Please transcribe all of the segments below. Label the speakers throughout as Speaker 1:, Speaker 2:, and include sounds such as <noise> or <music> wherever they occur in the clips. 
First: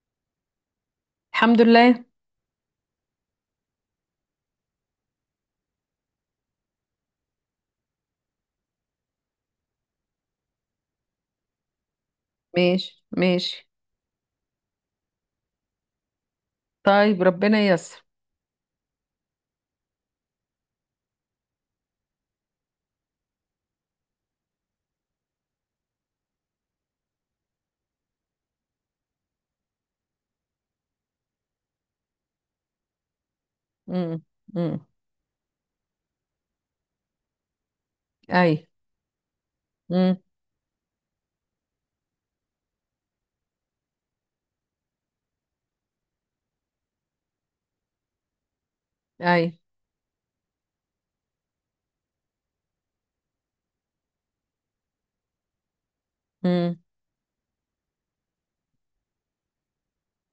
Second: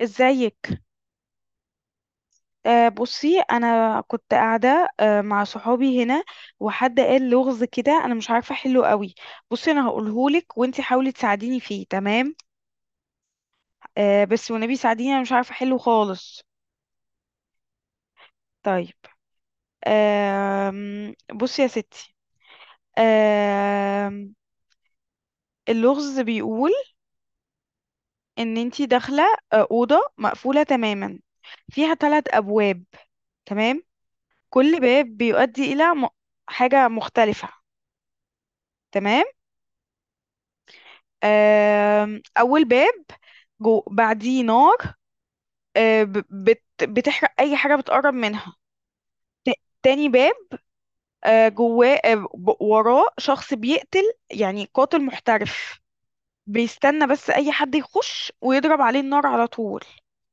Speaker 1: ازيك.
Speaker 2: الحمد لله.
Speaker 1: بصي انا كنت قاعده مع صحابي هنا. وحد قال لغز كده انا مش عارفه احله قوي. بصي انا هقولهولك وانتي حاولي تساعديني فيه، تمام؟
Speaker 2: ماشي ماشي.
Speaker 1: بس والنبي ساعديني، انا مش عارفه احله خالص.
Speaker 2: طيب، ربنا ييسر.
Speaker 1: طيب. آه بصي يا ستي. آه اللغز بيقول ان انتي داخله اوضه مقفوله تماما، فيها ثلاث ابواب. تمام.
Speaker 2: امم.
Speaker 1: كل
Speaker 2: امم.
Speaker 1: باب بيؤدي الى حاجه مختلفه.
Speaker 2: اي.
Speaker 1: تمام.
Speaker 2: امم.
Speaker 1: أول باب جو بعديه نار، آه، ب- بت بتحرق أي حاجة بتقرب منها.
Speaker 2: اي.
Speaker 1: تاني باب، وراه شخص بيقتل، يعني قاتل محترف،
Speaker 2: امم.
Speaker 1: بيستنى بس أي حد يخش ويضرب عليه النار على طول.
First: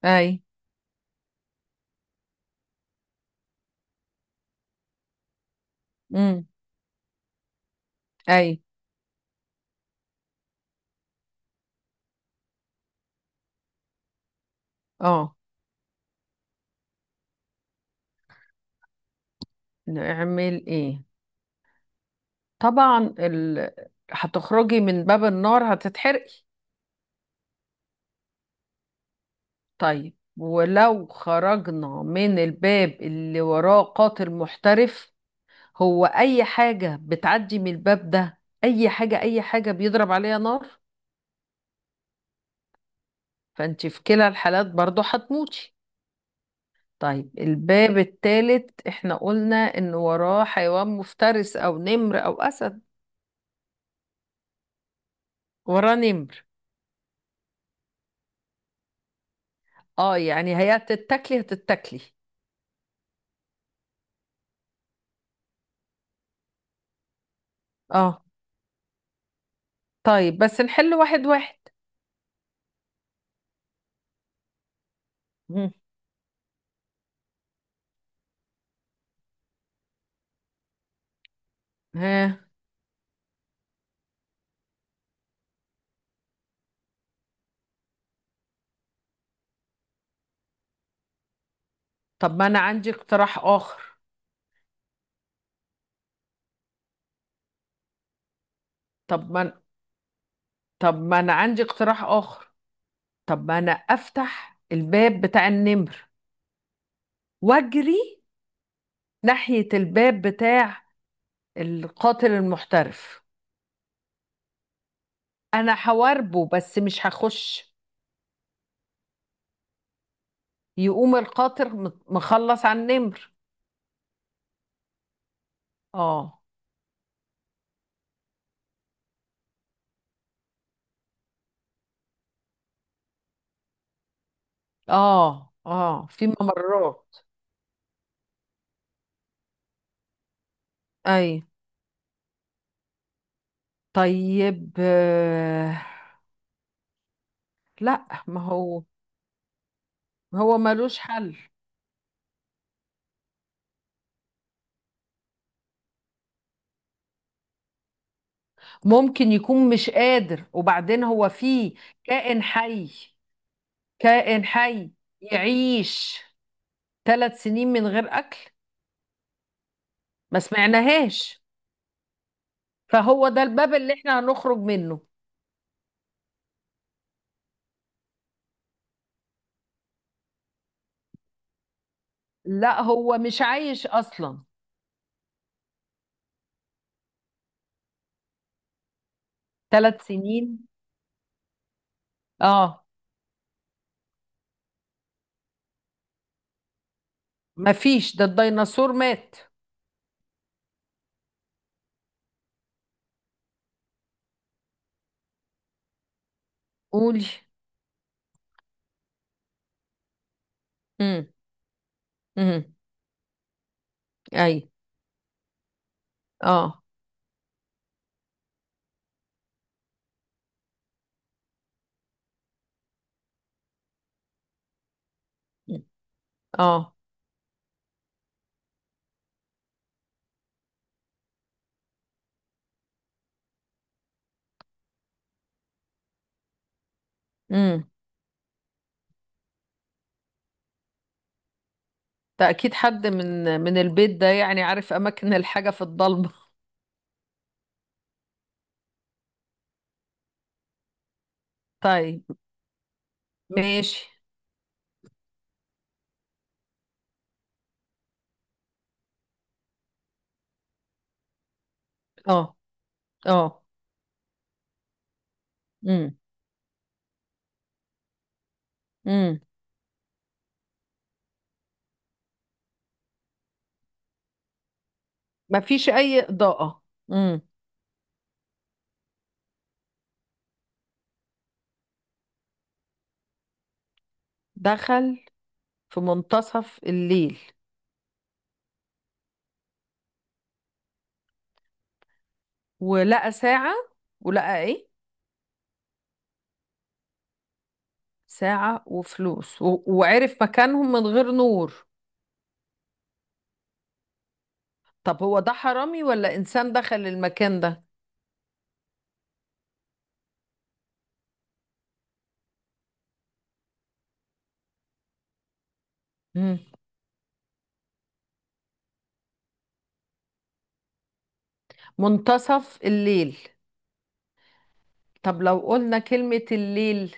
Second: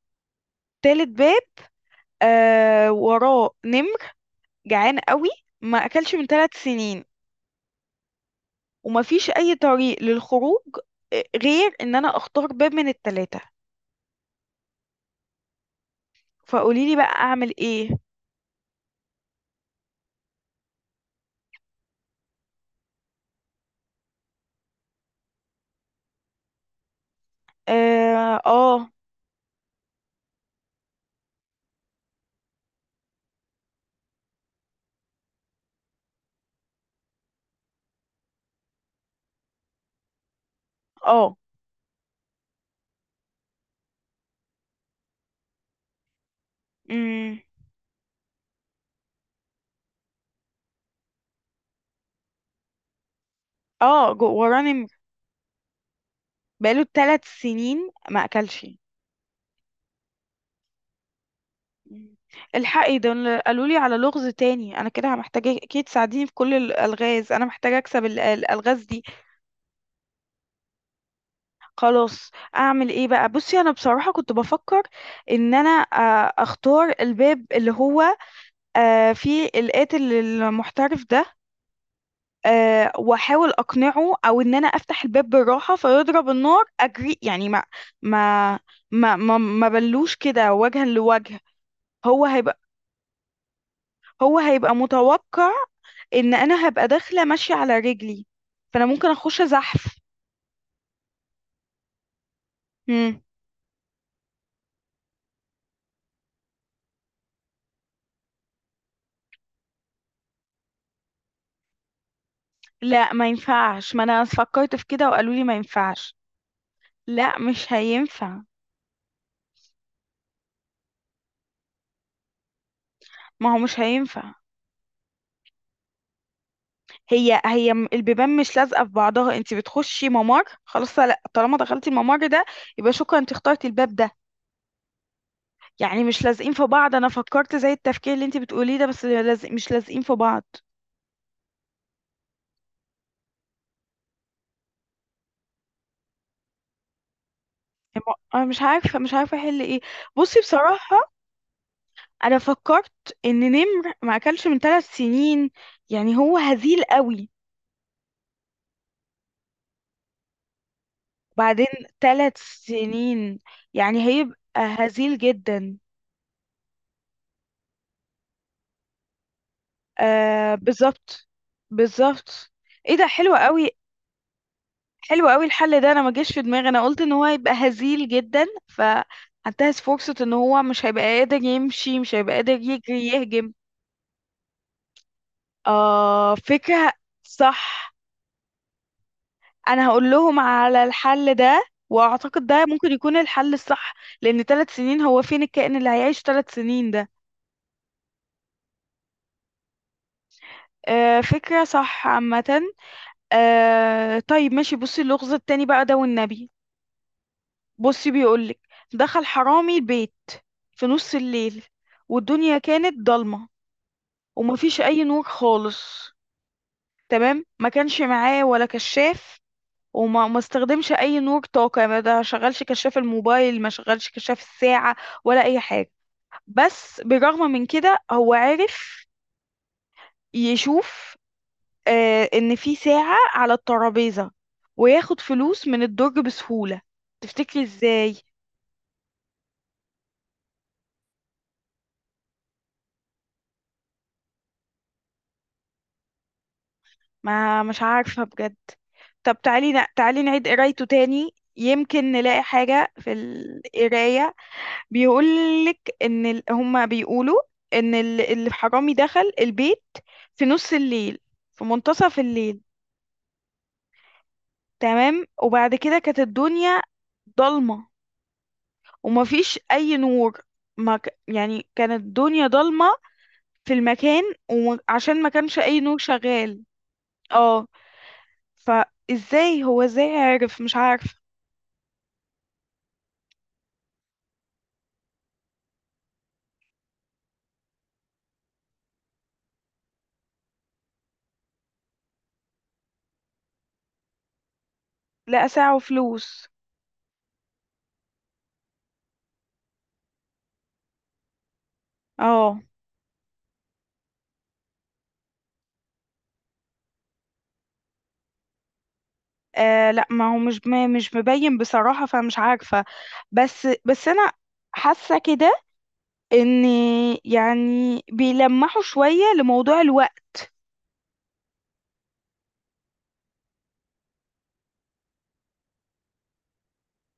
Speaker 2: اي.
Speaker 1: تالت باب، وراه نمر جعان قوي، ما أكلش من
Speaker 2: امم.
Speaker 1: ثلاث سنين.
Speaker 2: اي.
Speaker 1: ومفيش أي طريق للخروج، غير إن أنا أختار باب من التلاتة.
Speaker 2: اه.
Speaker 1: فقوليلي بقى أعمل إيه؟
Speaker 2: نعمل ايه؟ طبعا هتخرجي من باب النار هتتحرقي.
Speaker 1: آه, آه
Speaker 2: طيب، ولو خرجنا من الباب اللي وراه قاتل محترف، هو اي حاجة بتعدي من الباب ده، اي حاجة اي حاجة بيضرب عليها نار.
Speaker 1: اه.
Speaker 2: فانت في كلا الحالات برضو هتموتي. طيب،
Speaker 1: امم.
Speaker 2: الباب التالت احنا قلنا ان وراه حيوان مفترس او نمر او اسد.
Speaker 1: اه وراه نمر.
Speaker 2: وراه نمر.
Speaker 1: بقاله ثلاث سنين ما اكلش.
Speaker 2: اه، يعني هي هتتاكلي هتتاكلي.
Speaker 1: مم. الحقي ده، قالوا لي على لغز تاني، انا كده محتاجه اكيد تساعديني في كل الالغاز، انا محتاجه اكسب
Speaker 2: اه،
Speaker 1: الالغاز دي.
Speaker 2: طيب بس نحل واحد واحد.
Speaker 1: خلاص. اعمل ايه بقى؟ بصي انا بصراحه كنت بفكر ان انا
Speaker 2: مم.
Speaker 1: اختار الباب اللي هو فيه القاتل المحترف ده،
Speaker 2: ها.
Speaker 1: واحاول اقنعه، او ان انا افتح الباب بالراحه فيضرب النار اجري، يعني ما ما ما بلوش كده وجها لوجه. هو
Speaker 2: طب ما انا
Speaker 1: هيبقى
Speaker 2: عندي اقتراح اخر.
Speaker 1: هو هيبقى متوقع ان انا هبقى داخله ماشيه على رجلي، فانا ممكن
Speaker 2: طب
Speaker 1: اخش
Speaker 2: ما أنا-
Speaker 1: زحف.
Speaker 2: طب ما انا عندي اقتراح اخر.
Speaker 1: مم.
Speaker 2: طب ما انا افتح الباب بتاع النمر واجري ناحية الباب بتاع القاتل
Speaker 1: لا
Speaker 2: المحترف.
Speaker 1: ما ينفعش، ما انا فكرت في كده وقالوا لي ما
Speaker 2: انا
Speaker 1: ينفعش.
Speaker 2: هواربه بس مش
Speaker 1: لا
Speaker 2: هخش.
Speaker 1: مش هينفع.
Speaker 2: يقوم القاطر مخلص على النمر.
Speaker 1: ما هو مش هينفع.
Speaker 2: اه.
Speaker 1: البيبان مش لازقه في بعضها، انت بتخشي ممر، خلاص، لا طالما دخلتي الممر ده يبقى شكرا انت اخترتي الباب ده.
Speaker 2: اه
Speaker 1: يعني
Speaker 2: اه
Speaker 1: مش
Speaker 2: في
Speaker 1: لازقين في بعض. انا
Speaker 2: ممرات.
Speaker 1: فكرت زي التفكير اللي انت بتقوليه ده، بس لازق، مش لازقين في بعض.
Speaker 2: اي. طيب، لا ما
Speaker 1: انا مش
Speaker 2: هو.
Speaker 1: عارفه مش عارفه احل ايه. بصي
Speaker 2: هو
Speaker 1: بصراحه،
Speaker 2: ملوش حل.
Speaker 1: انا فكرت ان نمر ما اكلش من ثلاث سنين، يعني هو هزيل قوي.
Speaker 2: ممكن يكون مش قادر، وبعدين هو
Speaker 1: بعدين
Speaker 2: فيه
Speaker 1: ثلاث
Speaker 2: كائن حي.
Speaker 1: سنين يعني هيبقى
Speaker 2: كائن حي
Speaker 1: هزيل جدا.
Speaker 2: يعيش ثلاث سنين من غير اكل؟ ما
Speaker 1: آه بالظبط.
Speaker 2: سمعناهاش.
Speaker 1: بالظبط. ايه ده
Speaker 2: فهو
Speaker 1: حلو
Speaker 2: ده
Speaker 1: قوي.
Speaker 2: الباب اللي احنا هنخرج منه.
Speaker 1: حلو قوي الحل ده، انا ما جاش في دماغي. انا قلت ان هو هيبقى هزيل جدا فهنتهز فرصة ان هو مش هيبقى قادر يمشي، مش هيبقى قادر
Speaker 2: لا،
Speaker 1: يجري
Speaker 2: هو مش
Speaker 1: يهجم.
Speaker 2: عايش اصلا.
Speaker 1: آه فكرة صح. انا
Speaker 2: ثلاث
Speaker 1: هقول لهم
Speaker 2: سنين.
Speaker 1: على الحل ده، واعتقد ده
Speaker 2: اه،
Speaker 1: ممكن يكون الحل الصح، لان ثلاث سنين هو فين الكائن اللي هيعيش ثلاث سنين ده؟
Speaker 2: مفيش، ده الديناصور مات.
Speaker 1: آه فكرة صح عامة. طيب ماشي. بصي اللغز التاني بقى ده والنبي.
Speaker 2: قولي.
Speaker 1: بصي بيقولك دخل حرامي البيت في نص
Speaker 2: امم.
Speaker 1: الليل، والدنيا
Speaker 2: امم.
Speaker 1: كانت ضلمة،
Speaker 2: اي.
Speaker 1: ومفيش أي نور خالص،
Speaker 2: اه.
Speaker 1: تمام؟ ما كانش معاه ولا كشاف، وما ما استخدمش أي نور طاقة، ما ده شغلش كشاف الموبايل، ما شغلش كشاف الساعة، ولا أي
Speaker 2: مم.
Speaker 1: حاجة.
Speaker 2: اه.
Speaker 1: بس بالرغم من كده هو عرف يشوف إن في ساعة على الترابيزة، وياخد فلوس من الدرج بسهولة. تفتكري
Speaker 2: امم.
Speaker 1: إزاي؟
Speaker 2: ده اكيد حد من البيت ده، يعني عارف اماكن الحاجة في الضلمة.
Speaker 1: ما مش عارفة بجد. طب تعالي تعالي نعيد قرايته تاني،
Speaker 2: <laughs>
Speaker 1: يمكن
Speaker 2: طيب،
Speaker 1: نلاقي حاجة في
Speaker 2: ماشي.
Speaker 1: القراية. بيقولك إن هما بيقولوا إن الحرامي دخل البيت في نص الليل، في منتصف
Speaker 2: اه.
Speaker 1: الليل،
Speaker 2: اه.
Speaker 1: تمام. وبعد كده
Speaker 2: امم.
Speaker 1: كانت الدنيا ضلمة
Speaker 2: امم.
Speaker 1: ومفيش أي نور. ما ك... يعني كانت الدنيا ضلمة في المكان، وعشان ما كانش أي
Speaker 2: مفيش
Speaker 1: نور
Speaker 2: اي
Speaker 1: شغال.
Speaker 2: اضاءة. امم.
Speaker 1: اه. فازاي هو ازاي عرف؟ مش عارفة.
Speaker 2: دخل في منتصف الليل، ولقى ساعة، ولقى ايه؟
Speaker 1: لقى ساعة وفلوس.
Speaker 2: ساعة وفلوس، وعرف مكانهم من غير نور.
Speaker 1: اه.
Speaker 2: طب هو ده حرامي ولا انسان دخل المكان ده؟
Speaker 1: آه لا ما هو مش مبين بصراحة، فمش عارفة. بس أنا حاسة كده
Speaker 2: مم.
Speaker 1: إن، يعني، بيلمحوا شوية لموضوع الوقت.
Speaker 2: منتصف الليل. طب لو قلنا كلمة الليل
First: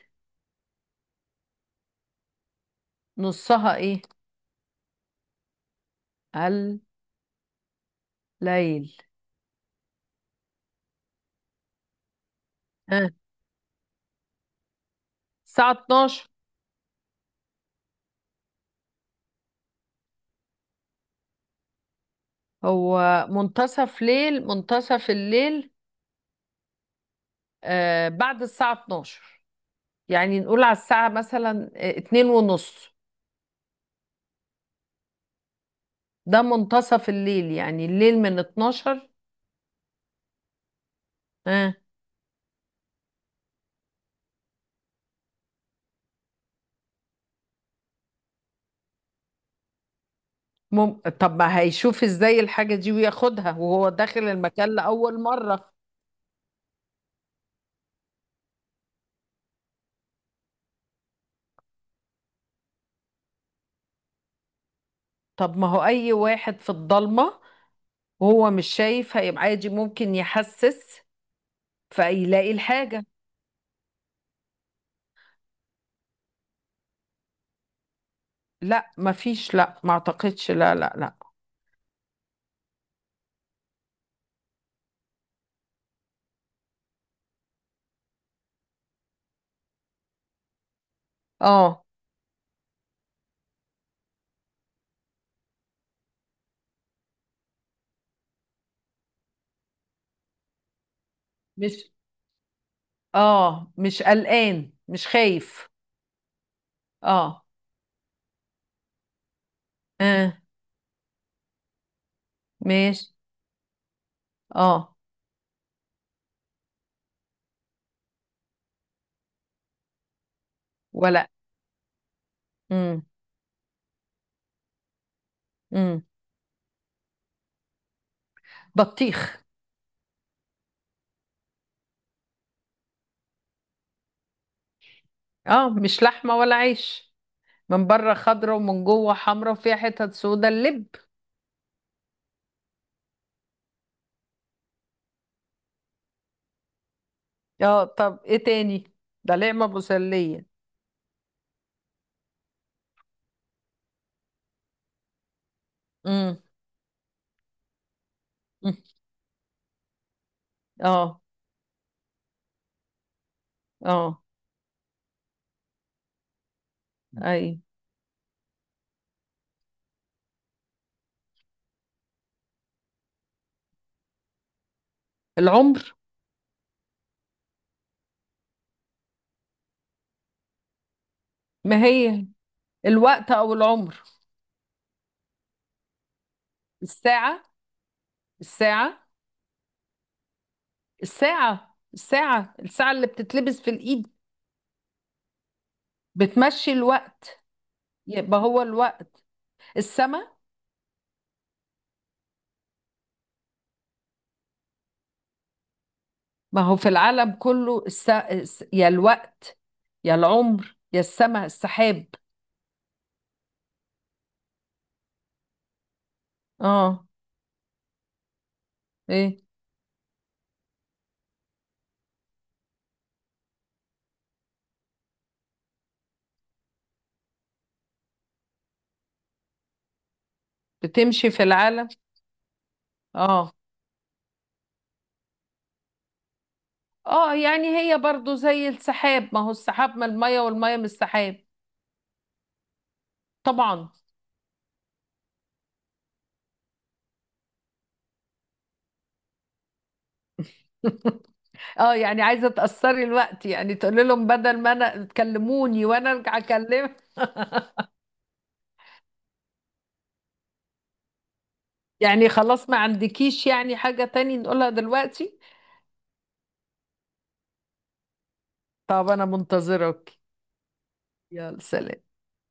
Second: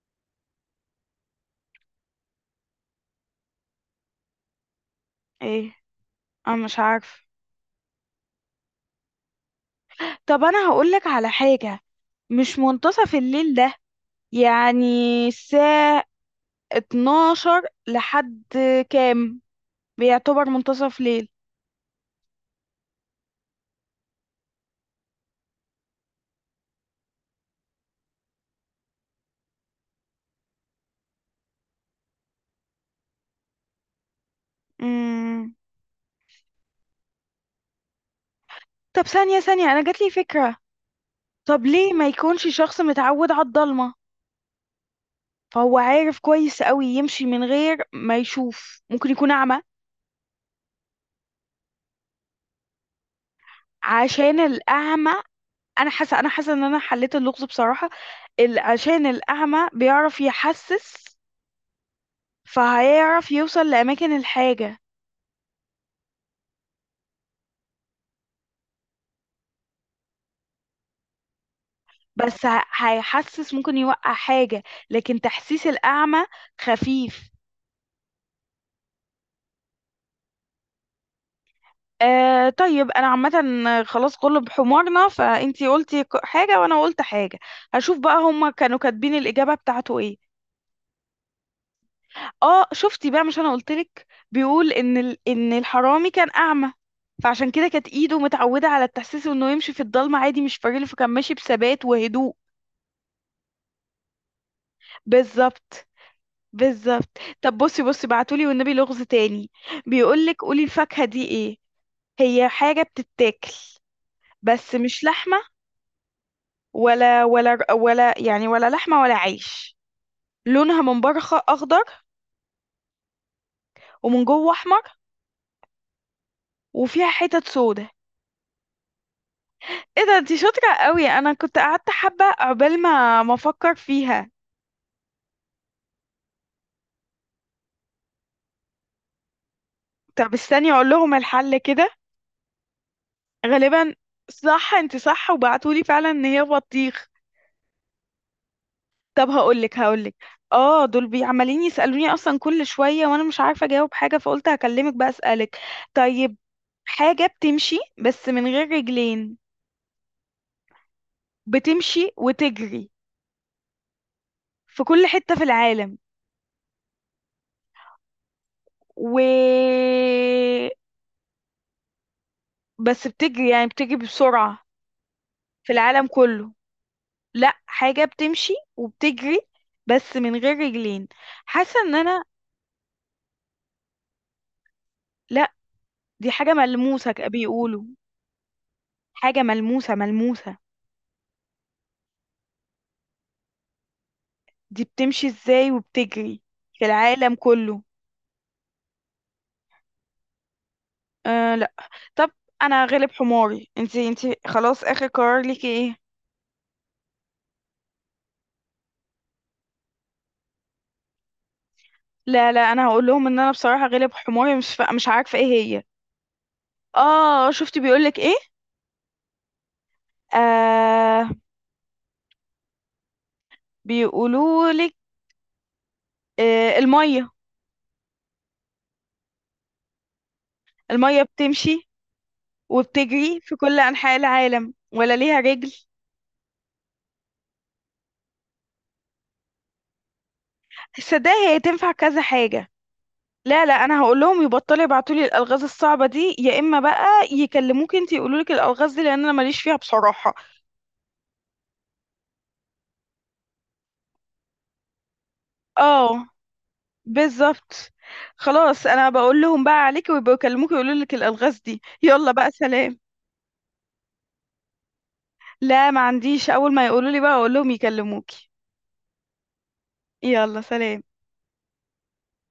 Speaker 2: نصها ايه؟
Speaker 1: إيه؟ أنا مش عارفة.
Speaker 2: الليل.
Speaker 1: طب أنا هقولك على حاجة، مش
Speaker 2: ها.
Speaker 1: منتصف الليل ده يعني
Speaker 2: الساعة
Speaker 1: الساعة
Speaker 2: 12.
Speaker 1: 12 لحد كام بيعتبر منتصف ليل؟
Speaker 2: هو منتصف ليل منتصف الليل. آه، بعد الساعة 12. يعني نقول على الساعة مثلا اتنين ونص.
Speaker 1: مم.
Speaker 2: ده منتصف الليل، يعني الليل من
Speaker 1: طب
Speaker 2: 12.
Speaker 1: ثانية أنا جاتلي فكرة. طب
Speaker 2: ها.
Speaker 1: ليه ما يكونش شخص متعود على الضلمة، فهو عارف كويس قوي يمشي من غير ما يشوف؟ ممكن يكون اعمى.
Speaker 2: طب ما هيشوف ازاي الحاجة دي وياخدها وهو داخل
Speaker 1: عشان
Speaker 2: المكان
Speaker 1: الاعمى،
Speaker 2: لأول مرة؟
Speaker 1: انا حاسه ان انا حليت اللغز بصراحه. عشان الاعمى بيعرف يحسس، فهيعرف يوصل لاماكن الحاجه.
Speaker 2: طب ما هو أي واحد في الضلمة وهو مش شايف هيبقى عادي، ممكن يحسس
Speaker 1: بس
Speaker 2: فيلاقي الحاجة.
Speaker 1: هيحسس ممكن يوقع حاجه، لكن تحسيس الاعمى خفيف.
Speaker 2: لا مفيش، لا ما اعتقدش، لا لا لا.
Speaker 1: آه طيب انا عامه خلاص كله بحمارنا، فانتي قلتي حاجه وانا قلت حاجه. هشوف بقى هما كانوا كاتبين الاجابه بتاعته ايه.
Speaker 2: اه
Speaker 1: اه شفتي بقى، مش انا قلتلك؟ بيقول ان ان الحرامي كان اعمى، فعشان كده كانت ايده متعوده على التحسيس، انه يمشي في الضلمه عادي مش فارقله، فكان ماشي بثبات
Speaker 2: مش
Speaker 1: وهدوء.
Speaker 2: اه مش قلقان، مش خايف.
Speaker 1: بالظبط. بالظبط.
Speaker 2: اه.
Speaker 1: طب بصي، بصي بعتولي والنبي لغز تاني، بيقولك
Speaker 2: اه.
Speaker 1: قولي الفاكهه دي ايه. هي حاجه
Speaker 2: ماشي.
Speaker 1: بتتاكل، بس
Speaker 2: اه.
Speaker 1: مش لحمه ولا، يعني، ولا لحمه ولا عيش. لونها من بره
Speaker 2: ولا.
Speaker 1: اخضر،
Speaker 2: امم.
Speaker 1: ومن جوه احمر،
Speaker 2: امم.
Speaker 1: وفيها حتت سودا.
Speaker 2: بطيخ.
Speaker 1: ايه ده انتي شاطرة قوي، انا كنت قعدت حبة عقبال ما افكر فيها.
Speaker 2: اه، مش لحمة ولا عيش، من بره خضرة ومن جوه حمرا وفيها حتت
Speaker 1: طب
Speaker 2: سودا،
Speaker 1: استني
Speaker 2: اللب.
Speaker 1: اقول لهم الحل كده. غالبا صح، انتي صح، وبعتولي فعلا ان هي بطيخ.
Speaker 2: اه، طب ايه تاني؟
Speaker 1: طب
Speaker 2: ده نعمة
Speaker 1: هقولك،
Speaker 2: مسلية.
Speaker 1: اه دول عمالين يسألوني اصلا كل شوية وانا مش عارفة اجاوب حاجة، فقلت هكلمك بقى اسألك. طيب
Speaker 2: امم.
Speaker 1: حاجة بتمشي بس من غير رجلين،
Speaker 2: اه.
Speaker 1: بتمشي وتجري
Speaker 2: اه.
Speaker 1: في كل حتة في العالم،
Speaker 2: اي.
Speaker 1: و، بس بتجري يعني بتجري بسرعة في
Speaker 2: العمر.
Speaker 1: العالم كله. لا حاجة بتمشي وبتجري بس من غير رجلين. حاسة
Speaker 2: ما
Speaker 1: ان انا،
Speaker 2: هي الوقت او العمر.
Speaker 1: لا، دي حاجة ملموسة
Speaker 2: الساعة.
Speaker 1: بيقولوا.
Speaker 2: الساعة
Speaker 1: حاجة ملموسة.
Speaker 2: الساعة اللي بتتلبس في الايد.
Speaker 1: دي بتمشي ازاي وبتجري
Speaker 2: بتمشي
Speaker 1: في العالم
Speaker 2: الوقت.
Speaker 1: كله؟
Speaker 2: يبقى هو الوقت. السما.
Speaker 1: آه لا. طب انا غلب حماري، انتي خلاص اخر قرار ليكي ايه؟
Speaker 2: ما هو في العالم كله يا الوقت، يا العمر، يا السما، السحاب.
Speaker 1: لا لا، انا هقول لهم ان انا بصراحة غلب حماري، مش عارفة ايه هي.
Speaker 2: اه.
Speaker 1: اه شفت بيقولك ايه؟
Speaker 2: ايه،
Speaker 1: آه بيقولولك آه المية. المية
Speaker 2: بتمشي في
Speaker 1: بتمشي
Speaker 2: العالم.
Speaker 1: وبتجري
Speaker 2: اه.
Speaker 1: في كل أنحاء العالم ولا ليها رجل.
Speaker 2: اه، يعني هي برضو زي السحاب، ما هو السحاب من المية والمية من السحاب.
Speaker 1: صدقني هي تنفع كذا حاجة. لا لا،
Speaker 2: طبعا.
Speaker 1: أنا هقول لهم يبطلوا يبعتوا لي الألغاز الصعبة دي، يا إما بقى يكلموك انتي يقولوا لك الألغاز دي، لأن أنا ماليش فيها بصراحة.
Speaker 2: <laughs> اه، يعني عايزه تاثري الوقت، يعني تقولي لهم بدل ما انا تكلموني وانا
Speaker 1: اه
Speaker 2: ارجع اكلم.
Speaker 1: بالظبط. خلاص أنا بقول لهم بقى عليك، ويبقوا يكلموك يقولوا لك الألغاز دي.
Speaker 2: يعني
Speaker 1: يلا بقى
Speaker 2: خلاص ما
Speaker 1: سلام.
Speaker 2: عندكيش يعني حاجه تاني نقولها دلوقتي؟
Speaker 1: لا ما عنديش، أول ما يقولوا لي بقى أقول لهم يكلموكي.
Speaker 2: طب انا منتظرك.
Speaker 1: يلا سلام.
Speaker 2: يلا سلام.